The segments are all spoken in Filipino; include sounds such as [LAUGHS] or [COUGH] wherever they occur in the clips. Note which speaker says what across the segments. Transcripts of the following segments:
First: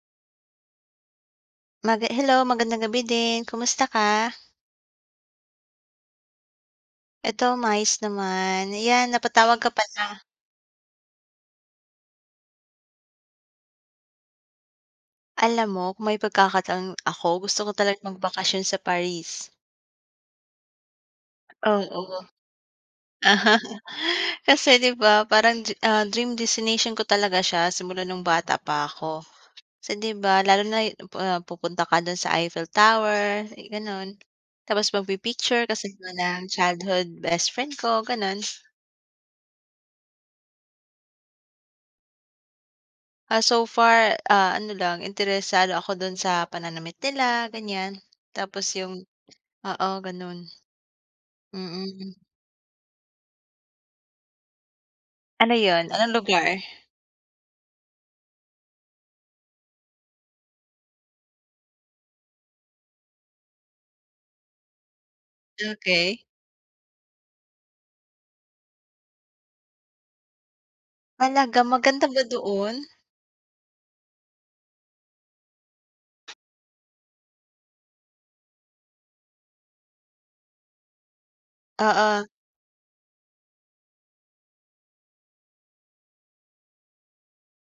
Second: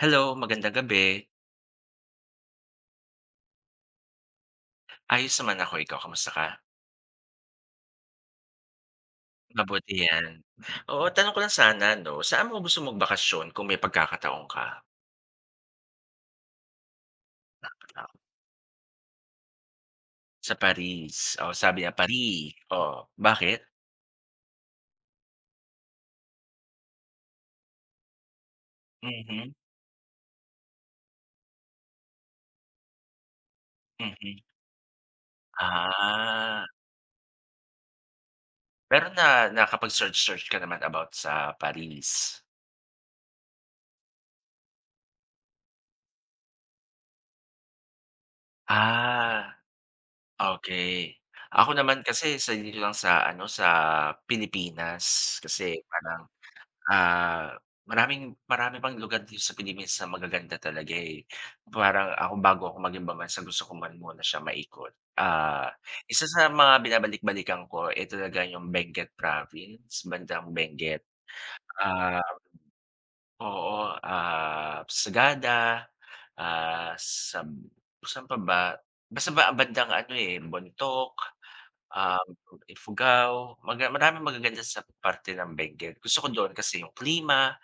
Speaker 1: Hello, magandang gabi.
Speaker 2: Maga hello, magandang gabi din, kumusta ka?
Speaker 1: Ayos naman ako, ikaw kamusta ka?
Speaker 2: Eto maayos naman, yan napatawag ka
Speaker 1: Mabuti
Speaker 2: pala.
Speaker 1: 'yan. Oo, tanong ko lang sana 'no, saan mo gusto magbakasyon kung may pagkakataon ka?
Speaker 2: Alam mo kung may pagkakataon [CLICKS TONGUE] ako, gusto ko talagang magbakasyon sa Paris.
Speaker 1: Sa Paris oh, sabi niya
Speaker 2: Oo.
Speaker 1: Pari. Oh, bakit?
Speaker 2: [LAUGHS] Kasi, 'di ba, parang drea ah, dream destination ko talaga siya simula no'ng bata pa ako,
Speaker 1: Mhm.
Speaker 2: kasi 'di ba lalo na 'yu ah, pupunta ka do'n sa Eiffel Tower gano'n,
Speaker 1: Mhm.
Speaker 2: tapos magpi-picture kasama ng
Speaker 1: Ah.
Speaker 2: childhood best friend ko gano'n.
Speaker 1: Pero na nakapag-search, search ka naman about sa Paris?
Speaker 2: Ah, so far, ah, ano lang interesado ako do'n sa pananamit nila ganyan, tapos 'yong
Speaker 1: Ah,
Speaker 2: oo gano'n.
Speaker 1: okey. Ako naman
Speaker 2: Mm.
Speaker 1: kasi sa dito lang sa, ano, sa Pilipinas
Speaker 2: Ano
Speaker 1: kasi
Speaker 2: 'yon? anong
Speaker 1: parang,
Speaker 2: lugar? [EXHALES]
Speaker 1: ah, maraming marami pang lugar dito sa Philippines na magaganda talaga eh, parang ako bago ako mag-ibang bansa gusto ko man muna siya maikot. Ah, isa
Speaker 2: Okey.
Speaker 1: sa mga binabalik-balikan ko eh, talaga 'yong Benguet Province bandang Benguet
Speaker 2: Talaga, maganda
Speaker 1: ah,
Speaker 2: ba doon?
Speaker 1: oo ah, Sagada, ah, sab saan pa ba? Basta ba bandang ano eh, Bontoc, um,
Speaker 2: Oo.
Speaker 1: Ifugao, maga maraming magaganda sa parte ng Benguet, gusto ko do'n kasi 'yong klima,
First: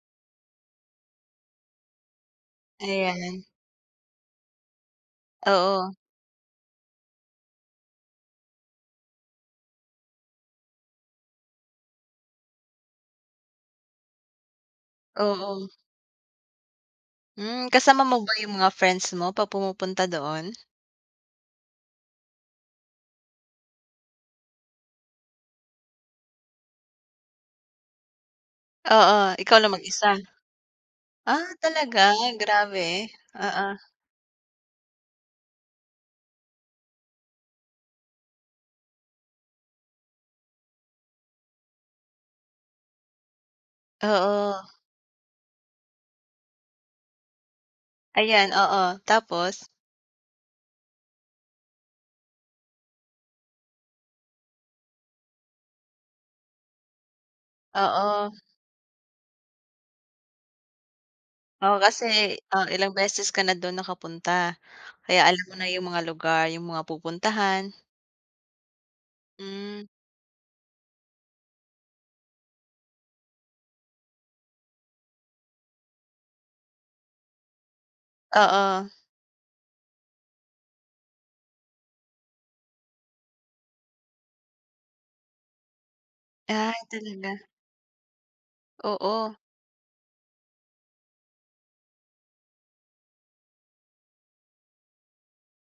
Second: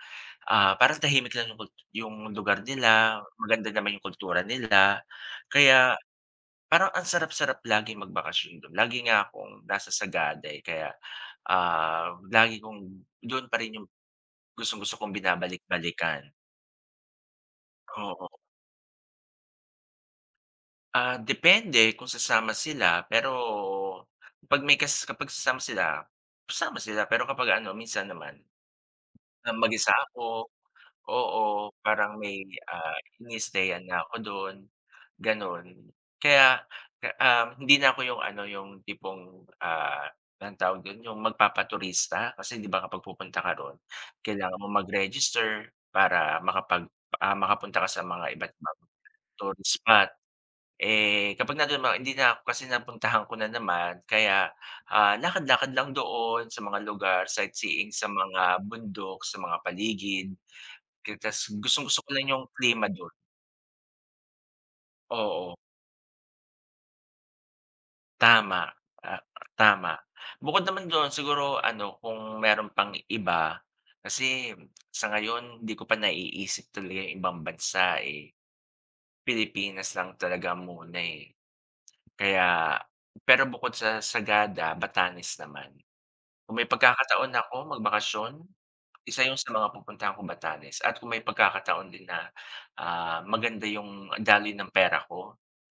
Speaker 1: ah, parang tahimik lang 'yong kul 'yong lugar nila
Speaker 2: Ayan.
Speaker 1: maganda naman 'yong kultura nila
Speaker 2: Oo.
Speaker 1: kaya parang ang sarap-sarap laging magbakasyon do'n. Lagi nga akong nasa Sagada eh, kaya, um, lagi kong do'n pa rin 'yong gustong-gusto kong
Speaker 2: Oo.
Speaker 1: binabalik-balikan.
Speaker 2: Hmm, kasama mo ba
Speaker 1: Oo.
Speaker 2: yung mga friends mo pa pumupunta doon?
Speaker 1: Ah, depende kung sasama sila, pero pag may kas kapag sasama sila, sasama sila, pero kapag ano minsan naman,
Speaker 2: Oo,
Speaker 1: na
Speaker 2: ikaw lang
Speaker 1: mag-isa
Speaker 2: mag-isa?
Speaker 1: ako, oo.
Speaker 2: Ah, talaga?
Speaker 1: Parang may, ah,
Speaker 2: Grabe, oo.
Speaker 1: iniistayan na ko dun, ganon. Kaya, ah, hindi na ko yung ano, yung tipong, ah, anong tawag dun yung magpapaturista, kasi 'di ba kapag pupunta ka ron, kailangan
Speaker 2: Oo.
Speaker 1: mong mag-register para makapag, ah, makapunta ka sa mga iba't
Speaker 2: Ayan,
Speaker 1: ibang
Speaker 2: oo. Tapos?
Speaker 1: tourist spot. Eh, kapag nama hindi na ko kasi napuntahan ko na naman, kaya, ah, lakad-lakad lang doon sa mga lugar, sightseeing sa
Speaker 2: Oo.
Speaker 1: mga bundok, sa mga paligid [UNINTELLIGIBLE]
Speaker 2: Oo,
Speaker 1: gustong-gusto ko lang
Speaker 2: kasi,
Speaker 1: yung
Speaker 2: oh,
Speaker 1: klima
Speaker 2: ilang
Speaker 1: dun.
Speaker 2: beses ka na dun nakapunta, kaya alam ko
Speaker 1: Oo.
Speaker 2: na yung mga lugar, yung mga pupuntahan.
Speaker 1: Tama, ah,
Speaker 2: Mm.
Speaker 1: tama. Bukod naman dun siguro ano kung meron pang iba, kasi sa ngayon 'di ko pa naiisip talaga yung ibang bansa eh.
Speaker 2: Oo.
Speaker 1: Pilipinas lang talaga muna eh. Kaya pero bukod sa Sagada, Batanes naman. Kung may
Speaker 2: Ay,
Speaker 1: pagkakataon
Speaker 2: talaga.
Speaker 1: ako magbakasyon, isa
Speaker 2: Oo.
Speaker 1: 'yong sa mga pupuntahan ko Batanes, at kung may pagkakataon din na, ah, maganda 'yong daloy ng pera ko,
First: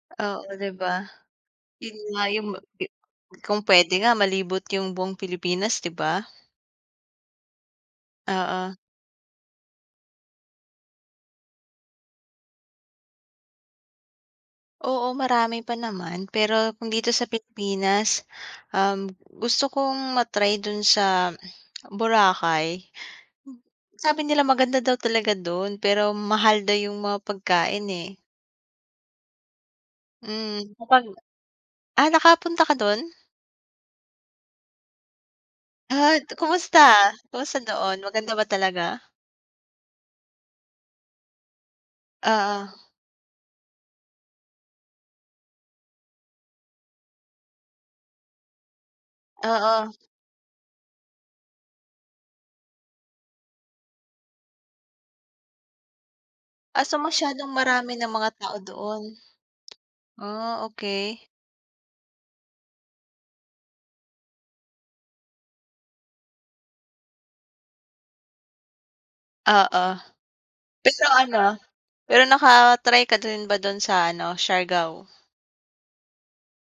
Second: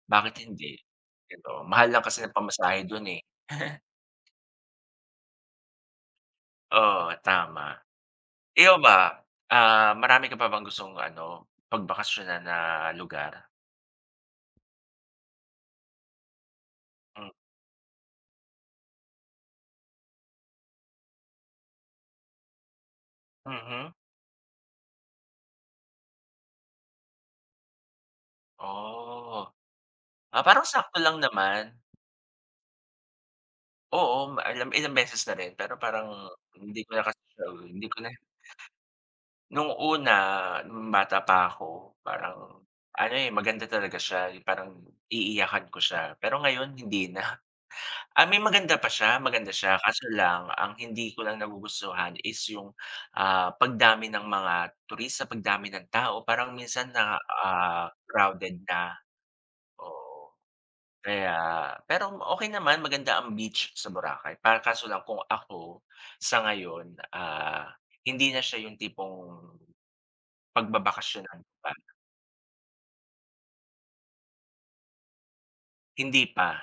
Speaker 1: bakit
Speaker 2: Oo, 'di
Speaker 1: hindi.
Speaker 2: ba.
Speaker 1: [UNINTELLIGIBLE] mahal
Speaker 2: Yun
Speaker 1: lang kasi
Speaker 2: nga
Speaker 1: ng
Speaker 2: yung ma
Speaker 1: pamasahe
Speaker 2: i
Speaker 1: don, eh,
Speaker 2: kung pwede nga
Speaker 1: [CHUCKLES]
Speaker 2: malibot yung buong Pilipinas 'di ba.
Speaker 1: Oo, tama. Ikaw
Speaker 2: Oo.
Speaker 1: ba, ah, marami ka pa bang gustong ano, pag bakasyon na lugar?
Speaker 2: Oo, marami pa naman pero kung dito sa
Speaker 1: Hmm.
Speaker 2: Pilipinas, um, gusto kong ma-try dun sa [CLICKS TONGUE] Boracay.
Speaker 1: Mhm.
Speaker 2: Sabi nila maganda daw talaga do'n pero mahal daw 'yong mga pagkain eh.
Speaker 1: Oh. Ah parang
Speaker 2: Hmm,
Speaker 1: sakto
Speaker 2: kapag
Speaker 1: lang naman.
Speaker 2: Ah nakapunta ka doon?
Speaker 1: Oo, ma ila ilang beses na rin pero parang
Speaker 2: Ah,
Speaker 1: hindi
Speaker 2: kumusta
Speaker 1: ko na kasi siya
Speaker 2: kumusta
Speaker 1: hindi
Speaker 2: doon
Speaker 1: ko na
Speaker 2: maganda ba talaga?
Speaker 1: Noong una, bata pa ako, parang
Speaker 2: Oo.
Speaker 1: ano eh, maganda talaga siya, 'yong parang iiyakan ko siya pero ngayon hindi na, ah, may maganda pa siya maganda siya
Speaker 2: Oo.
Speaker 1: kaso lang ang hindi ko lang nagugustuhan is 'yong, ah, pagdami ng mga turista, pagdami ng tao parang
Speaker 2: Ah
Speaker 1: minsan
Speaker 2: so,
Speaker 1: na,
Speaker 2: masyadong
Speaker 1: ah,
Speaker 2: marami ng mga
Speaker 1: crowded
Speaker 2: tao
Speaker 1: na,
Speaker 2: doon? [TSK]
Speaker 1: oo,
Speaker 2: Ah, okay.
Speaker 1: kaya pero okay naman maganda ang beach sa Boracay pa kaso lang kung ako, sa ngayon, ah, hindi na siya 'yong tipong,
Speaker 2: Oo, pero,
Speaker 1: pagbabakasyonan
Speaker 2: ano,
Speaker 1: ba.
Speaker 2: pero naka-try ka din ba do'n sa ano, Siargao?
Speaker 1: Hindi pa.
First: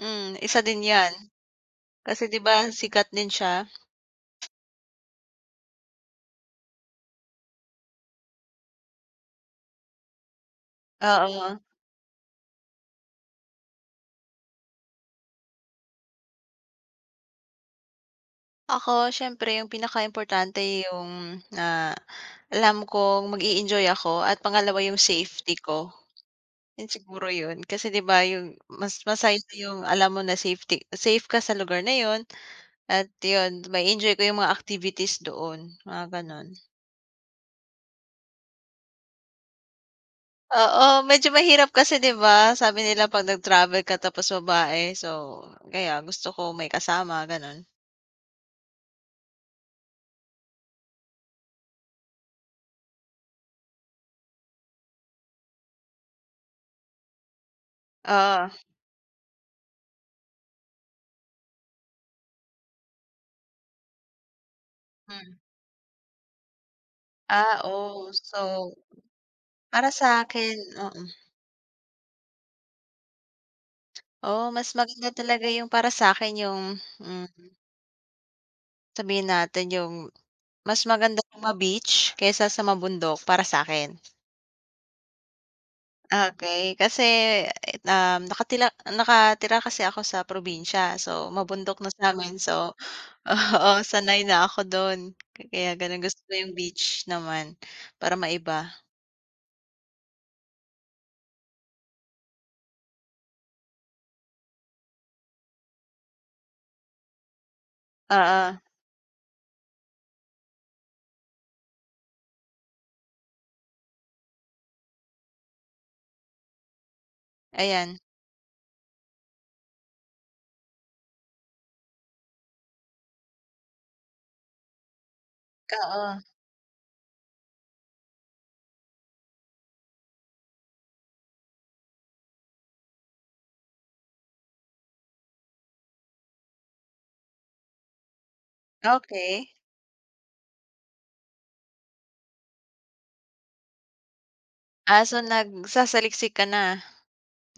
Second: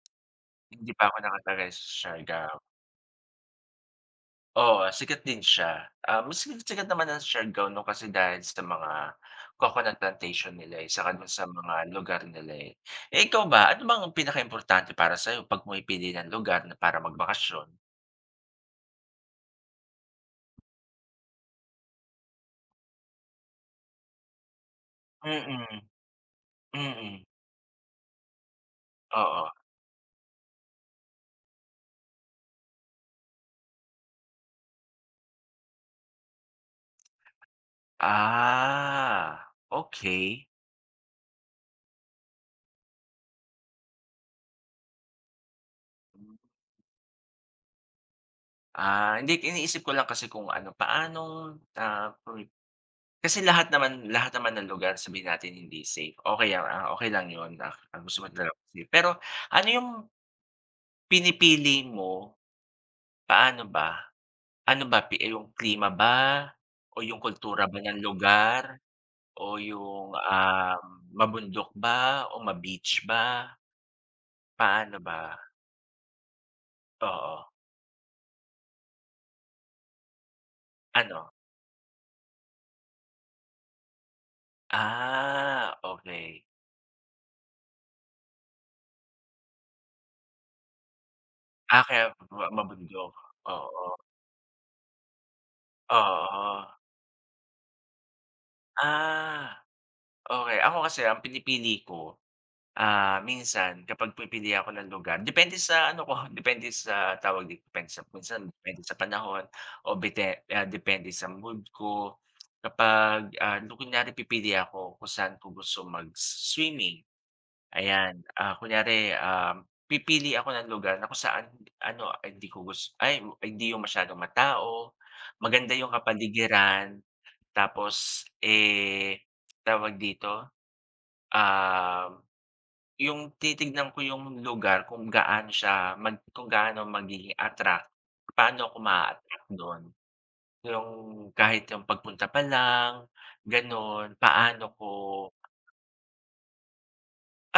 Speaker 2: Hmm, isa din
Speaker 1: Hindi pa
Speaker 2: 'yan.
Speaker 1: ako naka-try sa
Speaker 2: Kasi 'di ba,
Speaker 1: Siargao.
Speaker 2: sikat din siya?
Speaker 1: Oo, sikat din siya, um, mas si sikat naman ang Siargao 'no, kasi dahil sa mga coconut plantation nila, eh, saka do'n sa
Speaker 2: Oo.
Speaker 1: mga lugar nila, eh. Eh, ikaw ba, ano bang pinakaimportante para sa'yo 'pag pumipili ng lugar na para magbakasyon?
Speaker 2: Ako, siyempre 'yong pinakaimportante 'yong, ah, alam kong mag-eenjoy ako at pangalawa 'yong
Speaker 1: Mm
Speaker 2: safety
Speaker 1: mm,
Speaker 2: ko. 'Yun
Speaker 1: mm mm.
Speaker 2: siguro 'yon, kasi 'di ba, 'yong mas masaya
Speaker 1: Oo.
Speaker 2: yung alam mo na safety safe ka sa lugar na 'yon at 'yon, ma-e-enjoy ko 'yong mga activities doon, mga gano'n.
Speaker 1: Ah, okey.
Speaker 2: Oo, medyo mahirap kasi 'di ba? Sabi nila 'pag nag-travel ka tapos babae so, kaya gusto ko may kasama, gano'n.
Speaker 1: Ah, hindi't iniisip ko lang kasi kung ano paanong, ah, pumip kasi lahat naman lahat naman ng lugar sabihin natin hindi safe o kaya ang okey lang 'yon ak ang gusto mo dalo
Speaker 2: Oo.
Speaker 1: sige pero, ano yo'ng ...pinipili mo. Paano ba? Ano ba pi
Speaker 2: Hmm.
Speaker 1: iyong klima ba, o 'yong
Speaker 2: Ah,
Speaker 1: kultura ba ng
Speaker 2: oh, so
Speaker 1: lugar, o
Speaker 2: para
Speaker 1: 'yong,
Speaker 2: sa akin,
Speaker 1: ah,
Speaker 2: mm mm.
Speaker 1: mabundok ba o ma-beach ba?
Speaker 2: Oh, mas
Speaker 1: Paano
Speaker 2: maganda
Speaker 1: ba?
Speaker 2: talaga 'yong para sa'kin 'yong mhm.
Speaker 1: Oo.
Speaker 2: Sabihin natin yung, mas maganda
Speaker 1: Ano?
Speaker 2: yung ma-beach kaysa sa mabundok para sakin.
Speaker 1: Ah, okey.
Speaker 2: Okey. Kasi na nakalira nakatira kasi ako sa probinsya, so mabundok
Speaker 1: Ah,
Speaker 2: na
Speaker 1: kaya
Speaker 2: samin,
Speaker 1: ma
Speaker 2: so
Speaker 1: mabundok,
Speaker 2: oo,
Speaker 1: oo.
Speaker 2: sanay na ako dun. Kaya ganon, gusto yung
Speaker 1: Oo.
Speaker 2: beach naman, para maiba.
Speaker 1: Ah, okey. Ako kasi ang pinipili ko, ah, minsan kapag pipili ako ng lugar, depende sa ano ko, depende sa tawag di depende minsan,
Speaker 2: Oo.
Speaker 1: depende sa panahon o bite ah, depende sa mood ko. Kapag, ah, yung kunyari pipili ako kung san ko gusto mag-swimming,
Speaker 2: Ayan.
Speaker 1: ayan. Ah, kunyari, ah, pipili ako ng lugar na kung saan ano, ah, hindi ko gus ay, hindi yung masyadong matao, maganda yung
Speaker 2: Oo.
Speaker 1: kapaligiran tapos, eh, tawag dito, ah, yung titignan ko yung lugar kung gaano siya mag kung gaano magiging attract pano ko ma-attract
Speaker 2: Okey.
Speaker 1: dun. Yung kahit yung pagpunta pa Lang, ganon. Paano ko
Speaker 2: Ah, so nagsasaliksik ka na,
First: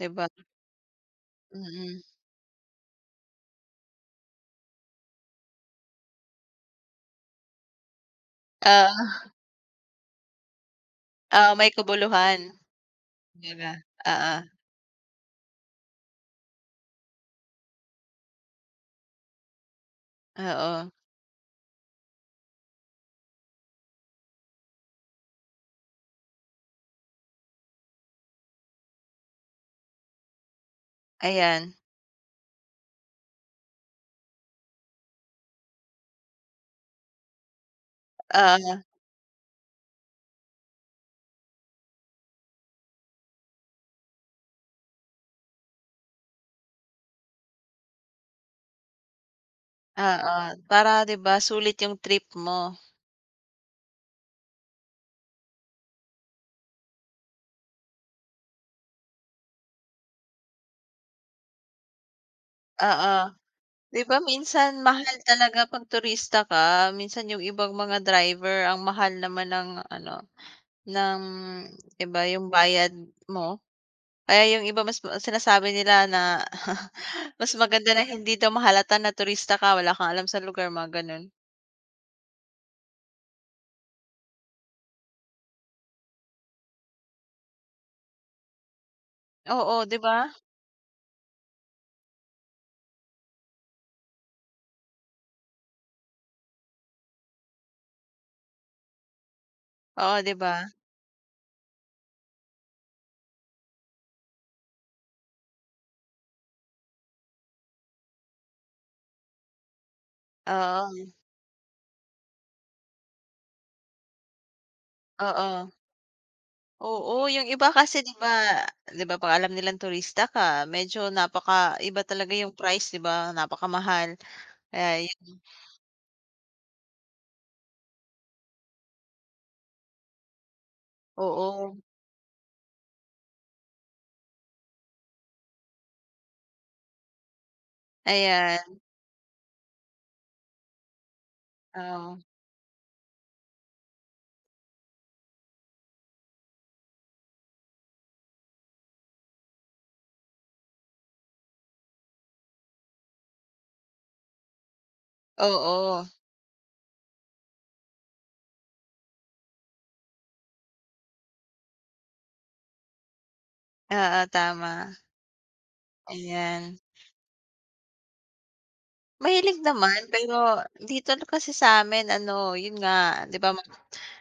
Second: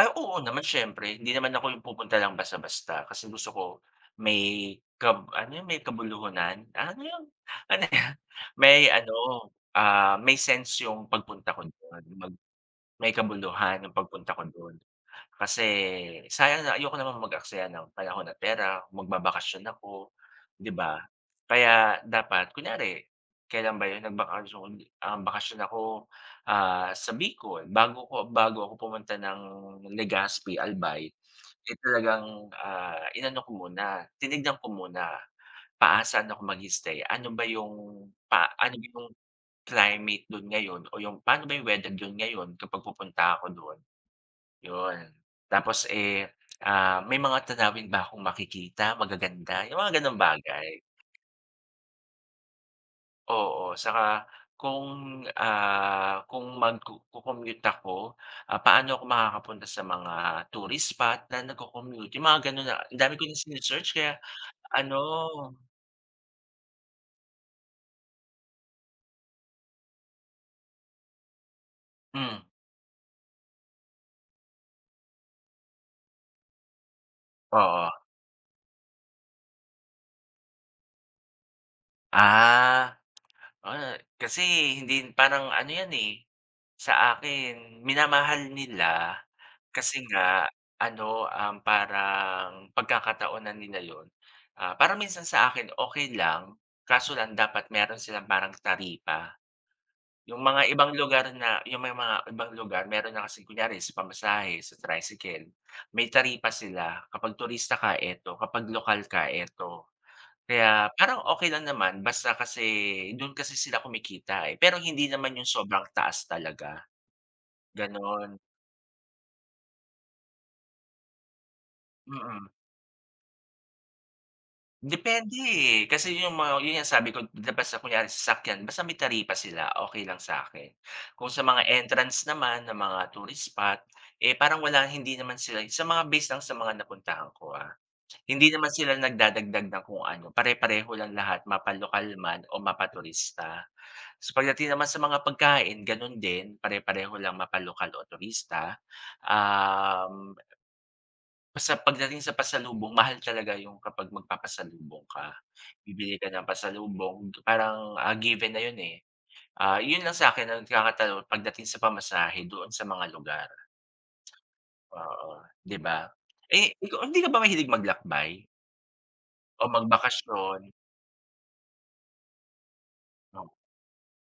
Speaker 2: 'di ba?
Speaker 1: oo naman, siyempre, hindi naman
Speaker 2: Mm
Speaker 1: ako yung
Speaker 2: mm.
Speaker 1: pupunta lang basta-basta, kasi gusto ko may kab ano 'yon may kabuluhan, ah, ano 'yon? Ano 'yon? May ano,
Speaker 2: Ah.
Speaker 1: ah, may sense 'yong pagpunta
Speaker 2: Oo,
Speaker 1: ko
Speaker 2: may
Speaker 1: do'n yung mag
Speaker 2: kubuluhan.
Speaker 1: may
Speaker 2: 'Di ba?
Speaker 1: kabuluhan 'yong pagpunta
Speaker 2: Oo.
Speaker 1: ko do'n. Kasi, sayang na ayoko naman mag aksaya ng panahon at pera, magbabakasyon ako, 'di
Speaker 2: Oo.
Speaker 1: ba? Kaya dapat kunyari kailan ba 'yon nagbakasyon um, bakasyon ako, ah, sa Bicol. Bago ko bago ako pumunta ng Legaspi, Albay,
Speaker 2: Ayan.
Speaker 1: eh, talagang, ah, inano ko muna, tinignan ko muna, paa san ako mag i-stay, ano ba 'yong pa ano
Speaker 2: Oo.
Speaker 1: ba 'yong climate do'n ngayon o 'yong pano ba 'yong weather do'n ngayon kapag pupunta ako do'n? 'Yun. Tapos, eh, ah, may mga tanawin ba kong makikita magaganda, yung mga ganong
Speaker 2: Oo,
Speaker 1: bagay.
Speaker 2: para 'di ba, sulit yung trip mo.
Speaker 1: Oo, saka kung, ah, kung magku co-commute ako, paano ako makakapunta sa mga tourist spot na nagko-commute? Yung mga gano'n na ang
Speaker 2: Oo,
Speaker 1: dami ko ng sini-search
Speaker 2: 'di
Speaker 1: kaya
Speaker 2: ba, minsan
Speaker 1: ano
Speaker 2: mahal talaga 'pag turista ka, minsan yung ibang mga driver ang mahal naman ng ano, ng iba
Speaker 1: Hmm.
Speaker 2: yung bayad mo. Kaya yung iba mas sinasabi nila na [CHUCKLES] mas maganda
Speaker 1: Oo.
Speaker 2: na hindi daw mahalata na turista ka, wala kang alam sa lugar mo gano'n.
Speaker 1: Ah, oo, kasi hindi parang ano 'yan, eh, sa akin minamahal nila
Speaker 2: Oo, 'di
Speaker 1: kasi
Speaker 2: ba?
Speaker 1: nga ano, um, parang pagkakataon na nila 'yon. Ah, parang minsan sa akin okey lang, kaso lang dapat meron silang parang taripa.
Speaker 2: Oo, 'di
Speaker 1: Yung
Speaker 2: ba?
Speaker 1: mga ibang lugar na yung may mga ibang lugar meron na kasing kunyari sa pamasahe sa tricycle, may taripa sila kapag turista ka eto, kapag lokal ka eto. Kaya
Speaker 2: Oo.
Speaker 1: parang okey lang naman basta kasi doon kasi sila kumikita, eh, pero hindi naman yung
Speaker 2: Oo.
Speaker 1: sobrang taas talaga.
Speaker 2: Oo, yung iba kasi 'di ba
Speaker 1: Gano'n.
Speaker 2: 'di ba, 'pag alam nilang turista ka medyo napakaiba talaga
Speaker 1: Mm.
Speaker 2: yung price, di ba, napakamahal kaya 'yon.
Speaker 1: Depende, eh, kasi yung mga 'yon nga ang sabi ko, basta kunwari sasakyan basta may taripa sila, okey lang sa akin. Kung sa mga
Speaker 2: Oo.
Speaker 1: entrance naman ng mga tourist spot, eh, parang wala hindi naman sila sa mga base lang sa mga napuntahan ko, ah. Hindi naman
Speaker 2: Ayan.
Speaker 1: sila nagdadagdag ng kung ano pare-pareho lang lahat mapalokal
Speaker 2: Oo.
Speaker 1: man o mapaturista. Sa pagdating naman sa mga pagkain, gano'n din, pare-pareho lang mapalokal o turista, um Basta pagdating sa pasalubong, mahal talaga yung kapag magpapasalubong ka.
Speaker 2: Oo.
Speaker 1: Bibili ka ng pasalubong parang, ah, given na 'yon, eh. Ah,'yon lang sa akin ang nagkakatalo pagdating sa pamasahe doon sa mga lugar.
Speaker 2: Oo, tama.
Speaker 1: Oo, 'di ba? Eh,
Speaker 2: Ayan.
Speaker 1: ikaw, hindi ka ba mahilig maglakbay?
Speaker 2: Mahilig
Speaker 1: O
Speaker 2: naman, pero
Speaker 1: magbakasyon.
Speaker 2: dito kasi sa'min ano yun nga, 'di ba ma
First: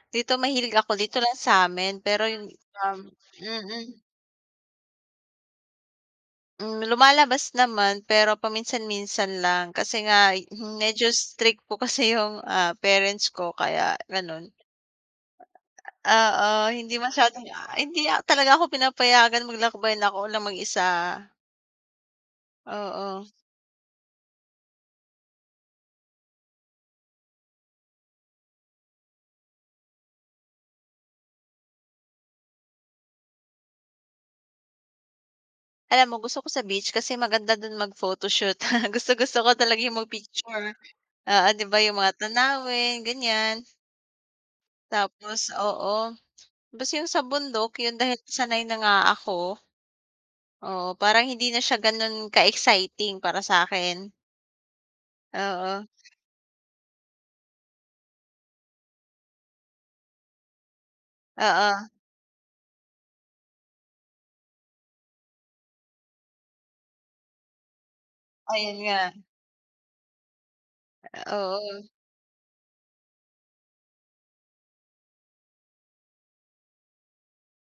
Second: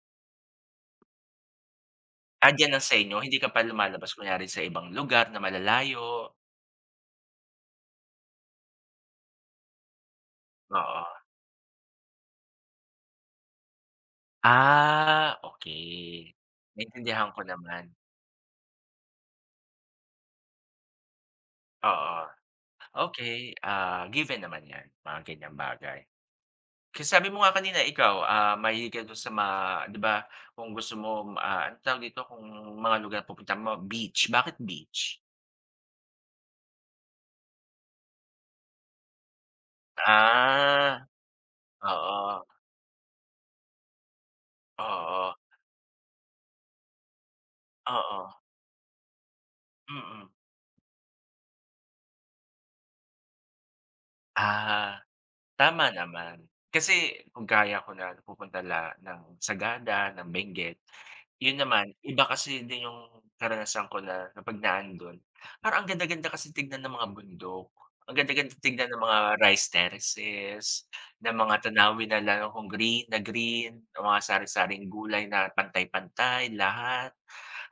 Speaker 2: dito mahilig ako dito lang sa'min, pero yun,
Speaker 1: Ah, diyan lang sa
Speaker 2: um
Speaker 1: inyo, hindi ka pa
Speaker 2: mm.
Speaker 1: lumalabas kunyari sa ibang lugar na malalayo?
Speaker 2: Hmm, lumalabas naman pero paminsan-minsan lang, kasi nga'y, hmm,
Speaker 1: Oo.
Speaker 2: medyo strict po kasi yung, ah, parents ko kaya ganun.
Speaker 1: Ah okey,
Speaker 2: Oo, hindi
Speaker 1: naintindihan ko
Speaker 2: masyadong a
Speaker 1: naman.
Speaker 2: hindi talaga ako pinapayagan maglakbay na ako lang mag-isa.
Speaker 1: Oo,
Speaker 2: Oo.
Speaker 1: okey, ah, given naman yan, mga ganyang bagay. Kasi sabi mo nga kanina ikaw, ah, mahilig ka dun sa ma 'di ba, kung gusto mo, ah, anong tawag dito, kung mga lugar pupuntahan mo beach, bakit beach?
Speaker 2: Alam mo gusto ko sa beach kasi maganda dun mag-photoshoot, [CHUCKLES] gustong-gusto ko talaga yung mag-picture,
Speaker 1: Ah,
Speaker 2: oo 'di ba yung mga
Speaker 1: oo.
Speaker 2: tanawin, ganiyan.
Speaker 1: Oo.
Speaker 2: Tapos oo, basta yung sa bundok yun dahil
Speaker 1: Oo.
Speaker 2: sanay na nga ako
Speaker 1: Mm.
Speaker 2: Oo, parang hindi na siya ganon ka-exciting para sa akin.
Speaker 1: Ah,
Speaker 2: Oo.
Speaker 1: tama naman, kasi kung gaya ko nagpupunta la ng Sagada, ng Benguet, 'yon
Speaker 2: Oo.
Speaker 1: naman iba kasi din 'yong karanasan ko na kapag naando'n, parang ang ganda-ganda kasi tignan ng mga bundok, ang ganda-ganda
Speaker 2: Ayun
Speaker 1: tignan ng
Speaker 2: nga.
Speaker 1: mga rice terraces, ng
Speaker 2: A
Speaker 1: mga
Speaker 2: oo.
Speaker 1: tanawin na lalo kung green na green o mga sari-saring gulay na pantay-pantay, lahat.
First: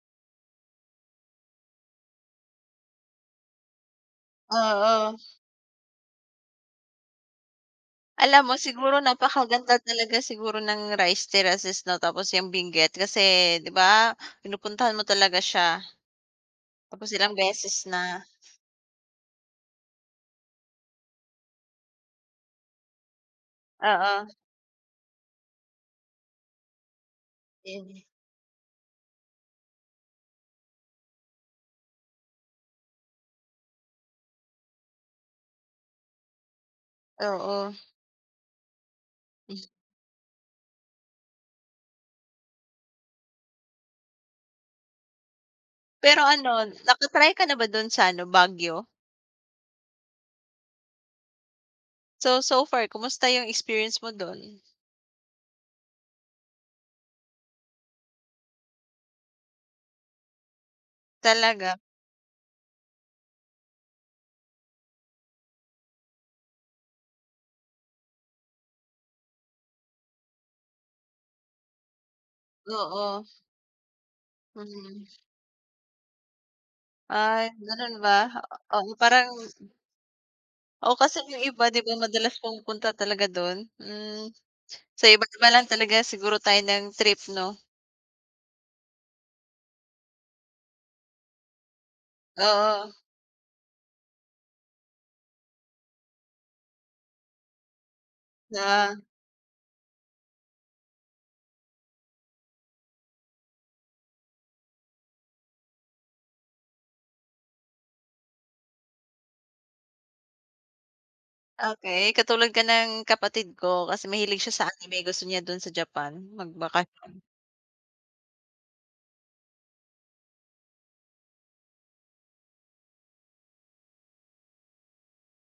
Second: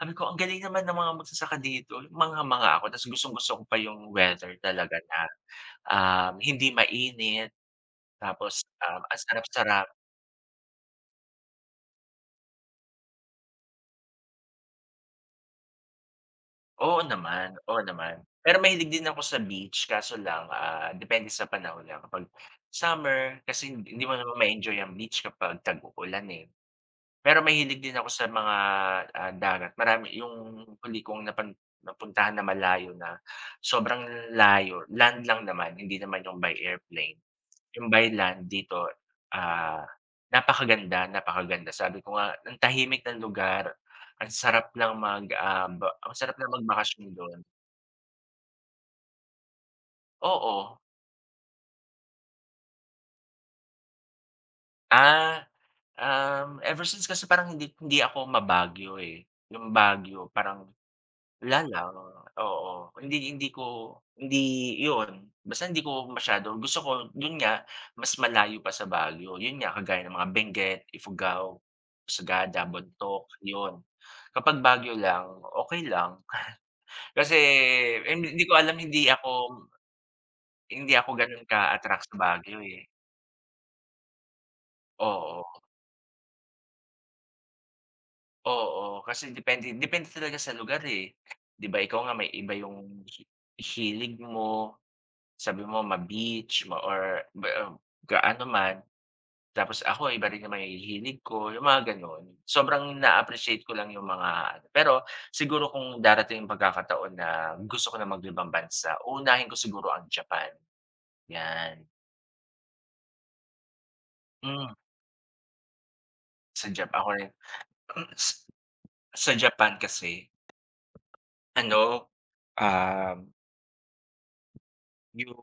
Speaker 1: Sabi ko, "Ang galing naman ng mga magsasaka dito." Mangha-mangha ako, ta's gustong-gusto ko pa yung weather talaga
Speaker 2: Oo.
Speaker 1: na, um, hindi mainit,
Speaker 2: Alam mo
Speaker 1: tapos,
Speaker 2: siguro
Speaker 1: um, ang
Speaker 2: napakaganda
Speaker 1: sarap-sarap.
Speaker 2: talaga siguro ng Rice Terraces no, tapos yung Benguet, kasi 'di ba pinupuntahan mo talaga siya.
Speaker 1: Oo
Speaker 2: Tapos ilang
Speaker 1: naman,
Speaker 2: beses
Speaker 1: oo naman.
Speaker 2: na.
Speaker 1: Pero mahilig din ako sa beach kaso lang, ah, depende sa panahon lang kapag summer, kasi hindi mo
Speaker 2: Oo.
Speaker 1: naman ma-enjoy ang beach kapag tag-ulan, eh. Pero mahilig din
Speaker 2: 'Yon.
Speaker 1: ako sa mga, ah, dagat marami 'yong huli kong napan napuntahan na malayo na sobrang layo, land lang naman, hindi naman 'yong by airplane,
Speaker 2: Oo.
Speaker 1: 'yong by land dito, ah, napakaganda, napakaganda. Sabi ko nga, ang tahimik ng lugar ang sarap lang mag, um, ba
Speaker 2: Pero
Speaker 1: sarap lang
Speaker 2: ano,
Speaker 1: magbakasyon
Speaker 2: naka-try
Speaker 1: do'n.
Speaker 2: ka na ba dun sa ano, Baguio?
Speaker 1: Oo.
Speaker 2: So, so far kamusta yung experience mo dun?
Speaker 1: Ah, um. ever since kasi parang hindi hindi ako ma-Baguio, eh, 'yong Baguio parang, wala
Speaker 2: Talaga?
Speaker 1: lang, oo. Hindi hindi ko hindi 'yon, basta hindi ko masyado gusto ko 'yon nga, mas malayo pa sa Baguio. 'Yon nga, kagaya ng mga Benguet, Ifugao, Sagada,
Speaker 2: Oo.
Speaker 1: Bontoc, 'yon. Kapag
Speaker 2: Mm
Speaker 1: Baguio
Speaker 2: hmm.
Speaker 1: lang, okey lang. [CHUCKLES] Kasi,
Speaker 2: Ay, ganun
Speaker 1: hin
Speaker 2: ba?
Speaker 1: hindi ko alam,
Speaker 2: Oo,
Speaker 1: hindi
Speaker 2: parang
Speaker 1: ako Hindi
Speaker 2: Oo,
Speaker 1: ako
Speaker 2: kasi yung
Speaker 1: ganun
Speaker 2: iba 'di ba
Speaker 1: ka-attract sa
Speaker 2: madalas
Speaker 1: Baguio, eh.
Speaker 2: pumupunta talaga dun, mhm. So iba't
Speaker 1: Oo.
Speaker 2: iba lang talaga siguro tayo ng trip 'no?
Speaker 1: Oo, kasi depende depende talaga sa lugar, eh. 'Di ba ikaw nga may iba
Speaker 2: Oo.
Speaker 1: 'yong hilig mo, sabi mo ma-beach ma or [UNINTELLIGIBLE] gaano man.
Speaker 2: Oo.
Speaker 1: Tapos ako iba rin yung mga hilig ko, 'yong mga gano'n. Sobrang naa-appreciate ko lang 'yong mga pero, siguro kung darating yung pagkakataon na gusto ko ng mag ibang bansa uunahin ko siguro ang Japan, yan.
Speaker 2: Okey, katulad ka ng kapatid ko, kasi mahilig siya sa
Speaker 1: Mhm.
Speaker 2: anime gusto niya dun sa Japan
Speaker 1: Sa Japan ako
Speaker 2: magbakasyon.
Speaker 1: rin. Mm, s Sa Japan kasi Ano, um Yung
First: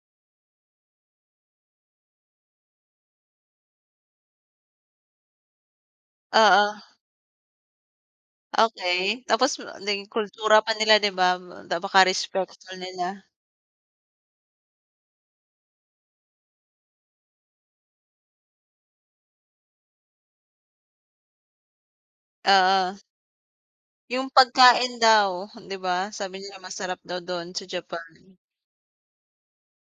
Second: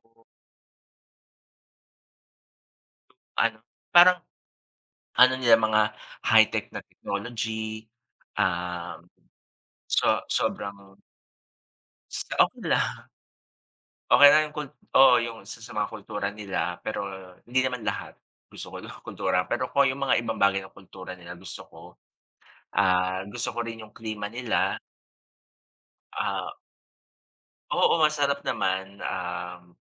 Speaker 1: Ano parang, ano nila mga high tech
Speaker 2: Oo.
Speaker 1: na technology, ah,
Speaker 2: Okay, tapos ma naging
Speaker 1: so
Speaker 2: kultura pa nila,
Speaker 1: sobrang
Speaker 2: 'di ba, ba baka
Speaker 1: S okay
Speaker 2: respectful
Speaker 1: lang.
Speaker 2: nila.
Speaker 1: Okay na yung kul oo, yung isa sa mga kultura nila pero hindi naman lahat gusto ko kultura pero kung yung mga ibang bagay ng kultura nila gusto ko,
Speaker 2: Oo.
Speaker 1: ah, gusto ko rin yung klima
Speaker 2: Yung
Speaker 1: nila.
Speaker 2: pagkain daw, 'di ba? Sabi
Speaker 1: Ah,
Speaker 2: nila masarap daw dun sa
Speaker 1: oo,
Speaker 2: Japan.
Speaker 1: sarap naman, um,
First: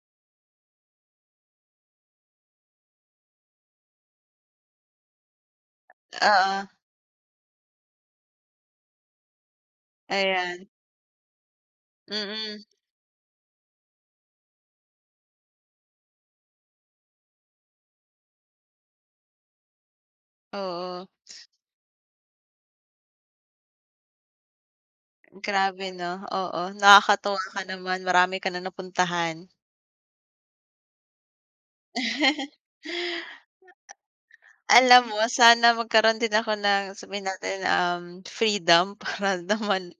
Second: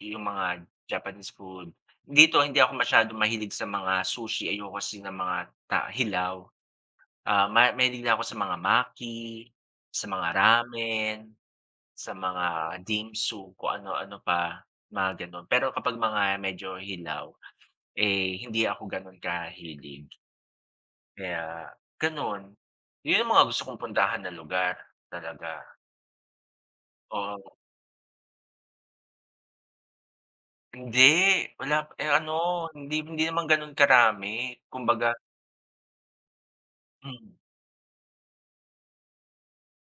Speaker 1: yung mga Japanese food. Dito hindi ako masyadong mahilig sa mga sushi ayoko kasi ng mga ta hilaw.
Speaker 2: Oo.
Speaker 1: Ah, ma mahilig na ako sa mga maki, sa mga
Speaker 2: Ayan.
Speaker 1: Ramen, sa
Speaker 2: Mm
Speaker 1: mga
Speaker 2: mm.
Speaker 1: Dimsum kung ano-ano pa mga ganun. Pero kapag mga medyo hilaw, eh, hindi ako ganun kahilig.
Speaker 2: Oo.
Speaker 1: Kaya ganun yun yung mga gusto kong puntahan na lugar talaga.
Speaker 2: Grabe 'no? Oo, nakakatuwa
Speaker 1: Oo.
Speaker 2: ka naman marami ka na napuntahan.
Speaker 1: Hindi wala pa eh, ano
Speaker 2: [CHUCKLES]
Speaker 1: hindi hindi naman ganun karami,
Speaker 2: Alam
Speaker 1: kumbaga
Speaker 2: mo sana magkaroon din ako ng sabihin
Speaker 1: Mhm.
Speaker 2: natin, um, freedom para naman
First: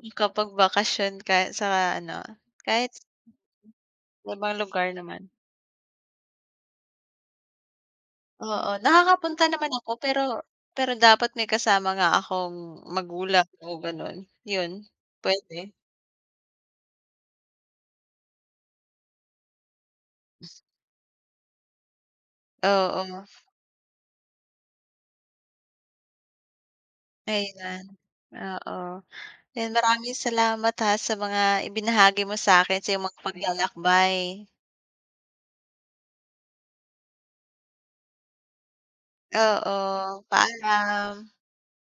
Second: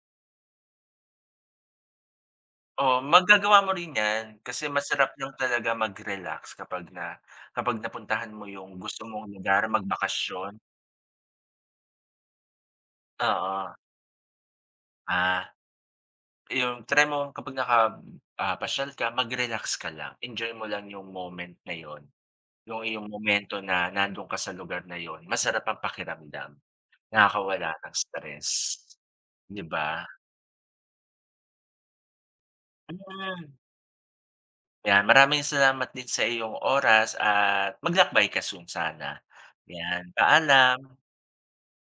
Speaker 2: makapag bakasyon ka sa ano kahit
Speaker 1: Oh, magagawa mo rin yan
Speaker 2: Ibang
Speaker 1: kasi
Speaker 2: lugar
Speaker 1: masarap
Speaker 2: naman.
Speaker 1: lang talaga mag relax kapag na kapag napuntahan mo
Speaker 2: Oo,
Speaker 1: yung gusto mong
Speaker 2: nakakapunta
Speaker 1: lugar
Speaker 2: naman ako pero
Speaker 1: magbakasyon.
Speaker 2: pero dapat may kasama nga akong magulang
Speaker 1: Oo.
Speaker 2: o ganon yun
Speaker 1: Ah,
Speaker 2: pwede.
Speaker 1: iyong try mo kapag naka, ah, pasyal ka mag-relax ka lang, enjoy mo lang yung moment na yun yung iyong
Speaker 2: Oo.
Speaker 1: momento na nandun ka sa lugar na yun masarap ang pakiramdam. Nakakawala
Speaker 2: Ayan,
Speaker 1: ng stress,
Speaker 2: oo,
Speaker 1: 'di
Speaker 2: 'yan
Speaker 1: ba?
Speaker 2: maraming salamat ha sa mga ibinahagi mo sa akin sa
Speaker 1: Mm
Speaker 2: yung mga
Speaker 1: mm.
Speaker 2: paglalakbay.
Speaker 1: Yan maraming salamat din sa iyong oras at maglakbay ka soon sana yan,
Speaker 2: Oo,
Speaker 1: paalam.
Speaker 2: paalam!